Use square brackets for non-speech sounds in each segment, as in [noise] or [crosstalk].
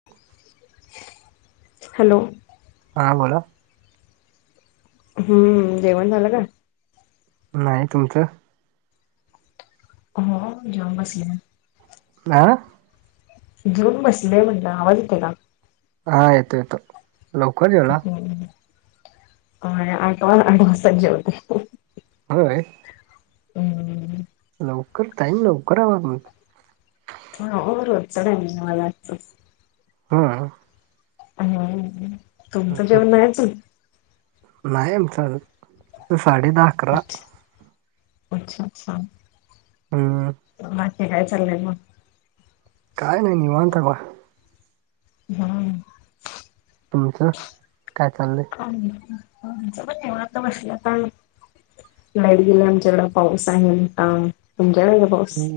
[inaudible] Hello. हां बोला. हम्म जेवण झालं का. नाही तुमचं. हम्म जेवून बसले. आ. जेऊन बसले म्हणल आवाज येते का. हा, येतो, येतो. लवकर जेवला हम्म, होय आठवा आठवाजताच जेवते. होय. हम्म. लवकर टाईम लवकर आवरलं. व्हय ओ रोजच टाईम माझं आजच. हम् हम तुमचं जेवण नाही आजून. नाही आमच आजुन, साडे दहा. [inaudible] अकरा हे हम्म काय चाललंय मग. काय नाही निवांत हाय बघा. हम् तुमच काय चाललंय. आमच पण निवांत वर्ष जातय. [unintelligible] लाईट गेल्या आमच्याकडे, पाऊस आहे मोठा. तुमच्याकडे आहे का पाऊस? ह्म्म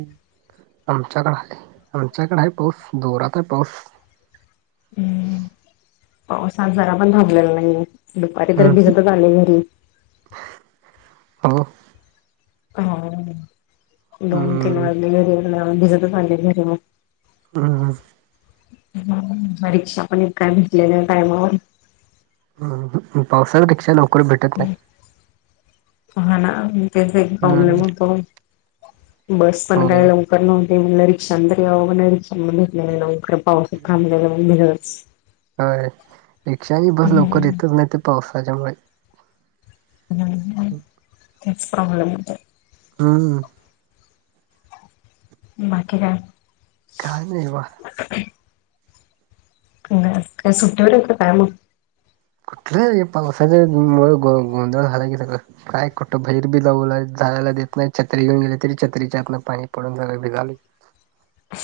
आमच्याकडे आहे, आमच्याकडे आहे पाऊस जोरात आहे पाऊस. हम्म पावसात जरा पण थांबलेला नाहीये दुपारी तरी हम्म भिजतच आले घरी. हो हो दोन तीन हम्म वाजले घरी राहून भिजतच आले घरी मग हम [unintelligible] [unintelligible] परीक्षा पण इतकाय भेटलेल्या टायमावर ह पावसाळ्यात रिक्षा लवकर भेटत नाही. हा ना तेच एक प्रॉब्लेम हम्म होतो बस पण होय काय लव पण मग ते रिक्षाने तरी यावे म्हणे रिक्षा नाही भेटलेल लवकर पाऊस थांबलेला युनिव्हर्स होय रिक्षा आणि बस लवकर येतच नाही ते पावसाच्या वर ह [unintelligible] तेच प्रॉब्लेम येतो. हम्म [unintelligible] बाकी काय काय नाहीवा ह काय सु्टवर काय मु [unintelligible] कुठलं हे पावसाच्या मुग मुळे गोंधळ झालाय की सगळं बायको तर बहीर बी लहु लाई चाळायला देत नाही, छत्री घेऊन गेले तरी छत्रीच्या आतंल पाणी पडून झा भिघाले [unintelligible]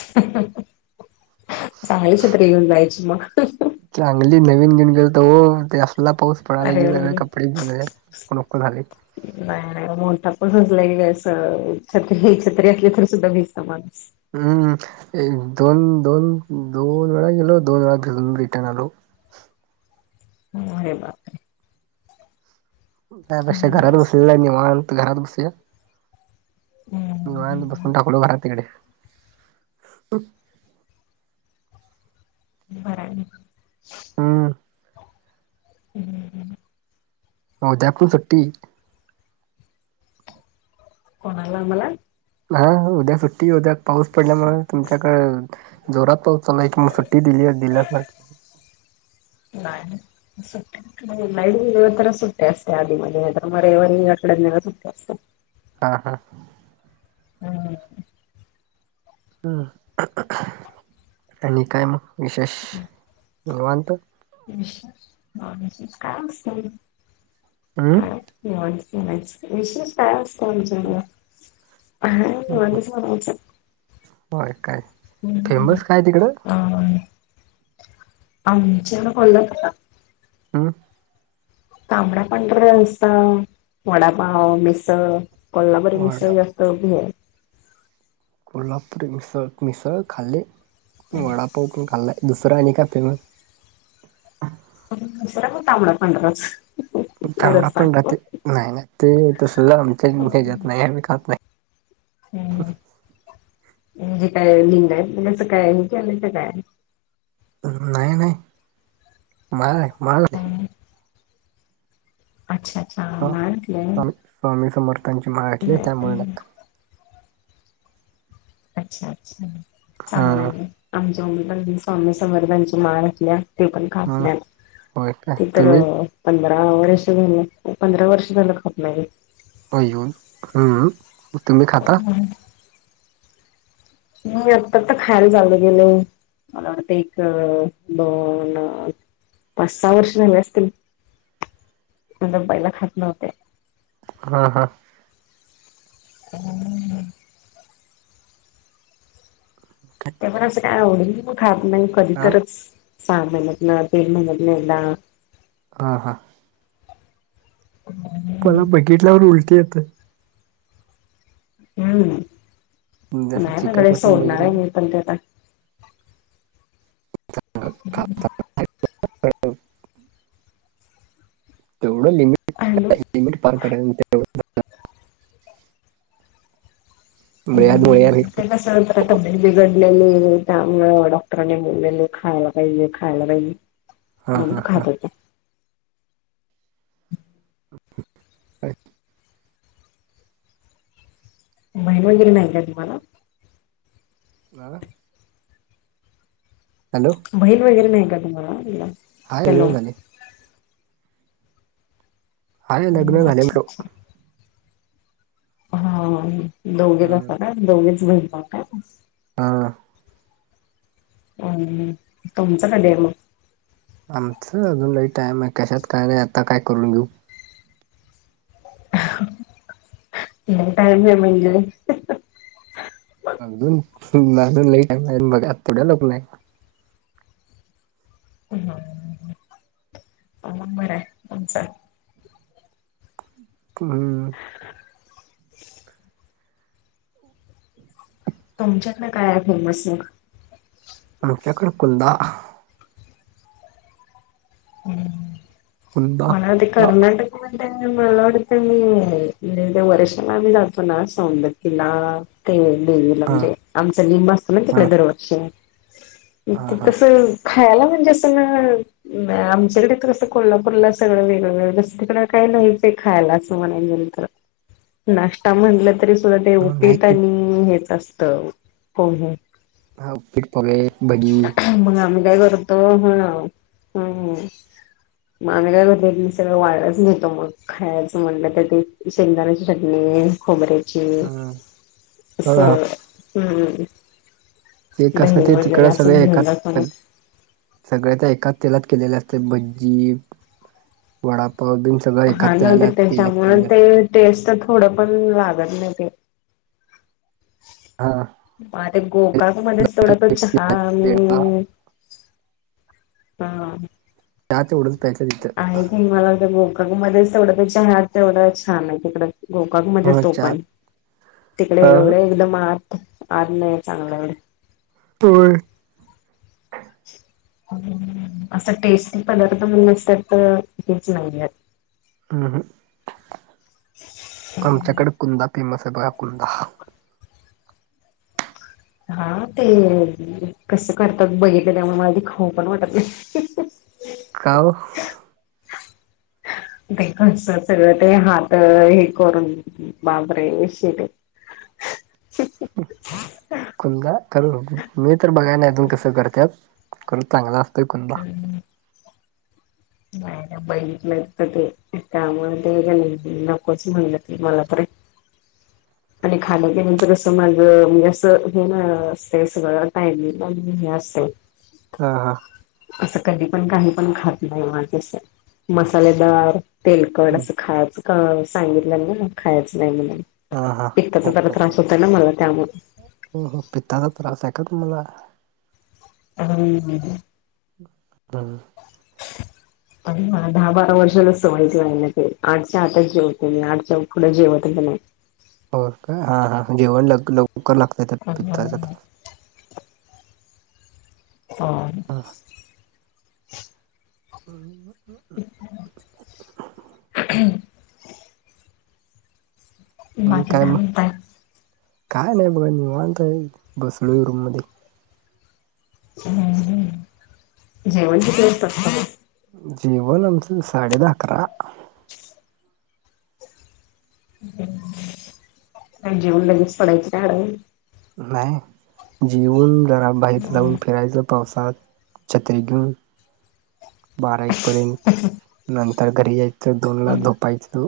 चांगली छत्री घेऊन जायची मग चांगली नवीन घेऊन गेलतो हो ते असला पाऊस पळाले अरे गेले ना अरे कपडे सगळे नको झाले. नाही नाही बोलता पण रुजल गेल असं छत्री छत्रीत असले सुद्धा भिजत माणूस हम् दोन दोन दोन वेळा गेलो दोन वेळा घेऊून रिटर्न आलो. होय बात त्यापेक्षा घरात अवघडच बसेलल निवांत घरात बसलेल डोळ्यात हम्म बसून टाकवलो घरात तिकडे बराय [unintelligible] ह [unintelligible] ह [unintelligible] हो त्यातपन सुट्टी कोणाला मला हा उद्या सुट्टी उद्या पाऊस पडल्यामुळे तुमच्याकडे जोरात पाऊस चालला एक मग सुट्टी दिली आहे दिल्यासारख नाही सुट्टी [inaudible] लाईव्ह दिले तरच सुट्टी असते आधीमध्ये, नाहीतर मग रविवारी [unintelligible] सुट्टी असते. हा हा हम [inaudible] हम् [unintelligible] आणि काय मग विशेष निवांत विशेष नॉन विशेष काय असतय. हमं [unintelligible] विशेष काय असतय आमच्या घरात हाय हे निवानीच म्हणायचं. होय काय हम्म. फेमस काय तिकडं अ [unintelligible] आमच्या कोल्हापूरला [inaudible] तांबडा, पांढरा रस्सा, वडापाव, मिसळ कोल्हापरी वडा मिसळ. [unintelligible] कोल्हापुरी मिसळ मिसळ खाल्ली वडापाव पण खाल्ला आहे दुसरा आणि काय फेमस? दुसरा पण तांबडा पांढर रस्सा. तांबडा पांढरा ते नाही नाही ते तसलं आमच्या हे ज्यात नाही आम्ही खात नाही. हम्म हम्म म्हणजे काय लिंगायत [unintelligible] काय हे केलंय का काय? नाही नाही मला नाही माळ घातली. अच्छा अच्छा आहे माळ घातली. स्वामी स्वामी समर्थांची माळ घातलीय त्यामुळे नाही खात. अच्छा अच्छा हा चांगलं आहे की, आमच्या मम्मी पण स्वामी समर्थांची माळ घातलीया. ती पण खात ह नाही होय काय ती तर तुम्ही पंधरा वर्ष झालं, पंधरा वर्ष झालं खात नाही. [unintelligible] मग तुम्ही खाता? हम्म मी आता आता खायला चालू केलो. मला वाटते एक दोन पाच सहा वर्ष झाले असतील? नाही तर पहिला खात नव्हते. हा हा. हम्म. ते पण असं काय आवडत नाही, खात नाही कधी हा तरचं सहा महिन्यातनं तीन महिन्यातनं एकदा. हा हा. हम्म. पण बघितल्यावर उलटी येतय. हम्म जसं चिकन नाही [unintelligible] मटन बघितलं सोडणारे की मी पण ते आता. [unintelligible] तेवढं लिमिट हॅलो लिमिट पार [unintelligible] [unintelligible] जरा तब्येत बिघडलेली त्यामुळं डॉक्टरांनी बोललेले खायला पाहिजे खायला पाहिजे. हा मग हा हा खात होते. बहीन वगैर नाही का तुम्हाला? आ? हॅलो. बहीण वगैरे नाही का तुम्हाला म्हणलं? हाय हॅलो लग्न झाले. हाय लग्न हम्म झाले अच्छा ना. [unintelligible] अच्छा हा दोघेच असता काय? दोघेच बहीण भाऊ काय? हा. हा हा तुमचं कधी आहे मग? आमचं अजून लई टाईम आहे, कशात काय नाही आता काय करून घेऊ? लई टाईम आहे म्हणजे? अजून अजून लई टाईम आहे मग आता का लग्न नाही. हा हा मग बरंय तुमचं. हम्म. [inaudible] तुमच्यातलं काय आहे फेमस मग? आपल्याकडे कुलदा हम्म [inaudible] कुंदा म्हणून ते हा कर्नाटक म्हणतात. मला वाटत मी वर्षान आम्ही जातो ना, सौंदतीला ते देविला म्हणजे, आमचं लिंब असत ना तिकडे, हा दरवरष एक हा तर कसं खायला म्हणजे असं ना नाही. आमच्याकडे तर कसं कोल्हापूरला सगळं वेगळं, वेगळंसं. तिकडं काही नाहीच आहे खायला असं म्हणायला गेलं तर [inaudible] नाष्टा म्हणलं तरी सुद्धा ते हा उपीट नाही आणि हेच असत. कोण हा पेटकुले, म्हनी नाही मग आम्ही काय करतो? हा, हम् [unintelligible] सगळं वायाच नेतं मग, खायचं म्हणलं तरी शेंगदाण्याची चटणी खोबरे चे हा असं हम्म ते कसं दही ते तिकड वगैरे ते असं सगळे घेऊन जातो एकात मग सगळे त्या एकाच तेलात केलेले असते. भज्जी [inaudible] वडापाव बिन सगळं एका तेलात केलं की गं. तेच तर थोडं पण लागत नाही तेल हा [unintelligible] हा. आहे [unintelligible] मला ते गोकां मध्येच [unintelligible] तेवढं एक छान आहे तिकड. गोकां मध्ये हा तो चहा पण, [inaudible] तिकडे हा एवढे एकदम आज नाही चांगलं एवढं. तोय [inaudible] असं टेस्टी पदार्थ म्हण नसतं, तर हेच नाहीये. अहं [inaudible] आमच्याकडे कुंदा फेमस आहे, बघा कुंदा. हा ते, कसं करतात बघितलं त्यामुळं, मला ते खाउ पण वाटत नाही. का ओ? बाई गं, असं सगळं ते हात हे करून. बाबरे! शी बाई. [inaudible] कुंदा करू. मी तर बघाय ना अजून कसं करत्यात? करून चांगला असतोय कुंदा. नाही ना, बघिलत एकतर ते त्यामुळे ते म्हणे नकोच म्हणलं ते. मला परत आणि खालं कि त्याचं कसं, माझं म्हणजे असं हे नसतं, सगळं टाईमिंग हे असत. हा हा. असं कधी पण काही पण खात नाही माझे असं. मसालेदार तेलकड असं खायचं, सांगितलं ना खायचं नाही ना खायाचं म्हणून. हा हा पित्ताचा हो जरा हो त्रास होतय ना मला त्यामुळं. हो हो. पित्ताचा त्रास आहे का तुम्हाला? हम्, हं हं. [inaudible] बरं. आणि मला दहा बारा वर्षाला सवयचं राहिलं ते. आमच्या आातच जेवते मी. आटच्या उकुढं जेवत नाही. हो का. हा, हा. जेवण ल लवकर लागतौय त्याला, पित्याच्या त्रास हा. [inaudible] [inaudible] [unintelligible] म बाकी काय म? म्हणताय? काय नाही बघा निवांतय, बसलोय रूम मध्ये. हं हं. जेवण किती वाजता असतं मग? जेवन आमचं साडे दहा- अकरा. हं हं. जेवून लगेच पडायच का आडव? नाही. जेऊन जरा बाहेर जाऊन अडवण फिरायचं पावसात. छत्री घेऊन, बारा एक पर्यंत. नंतर घरी येत यचं दोनला झोपायचं.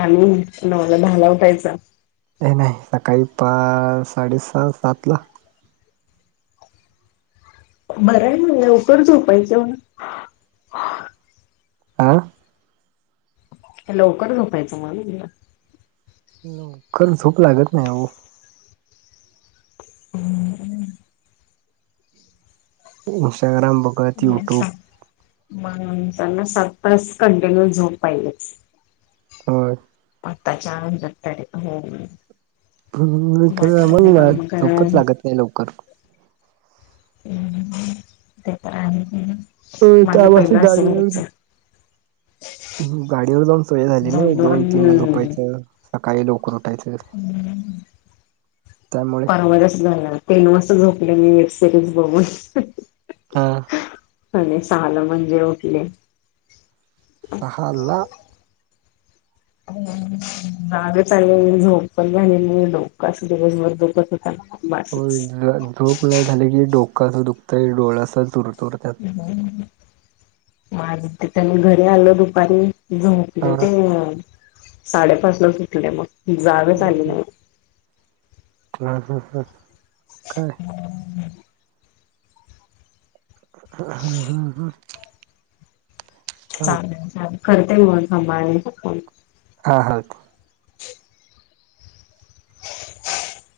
आणि नवाला दहाला उठायच? नाही नाही. सकाळी पा साडेसहा- सातला. बरं आहे मग लकर झोपायचं म्हणा. आ? लवकर झपायचं म म्हणलं. लवकर झोप लागत नाही ओ. हं हं. इंस्टाग्राम बघत, यूट्यूब म त्यांना सात तास कंटिन्यू झोप पाहिजेच. होय. आत्ताच्या आन [unintelligible] हो हो. हं, खरं जर म्हणाला काम झोपच करा लागत नाही लवकर. हं हं. ते पण आहेच म्हणा. हो माझं पहिलं आम्हासनी असं व्हायचं. हं, गाडीवर जाऊन सवय झाली ना. दोन तीन ला झोपायचं, सकाळी लोकर उठायचं. हं हं. त्यामुळे परवा कसं जाणार? तीन वाजता झोपले मी वेब सिरीज बघून. हा. आणि सहालं म्हणजे उठले. सहाला? हं, जागच आलेली, झोप पण झालेली नाही. डोकं अस दिवसभर दुखत होतं. होय झ झोप नाही झाली की डोकं असं दुखतंय, डोळ अस चुरचूरतात. हं हं. म आज त्यांनी घरी आल दुपारी. हा झोपले ते साडेपाच ला उठले मग जागच आली नाही. हं हं हं, काय? हं हं हं हं. चालेल चाल करते म [unintelligible] फोन. हा हा. [inaudible]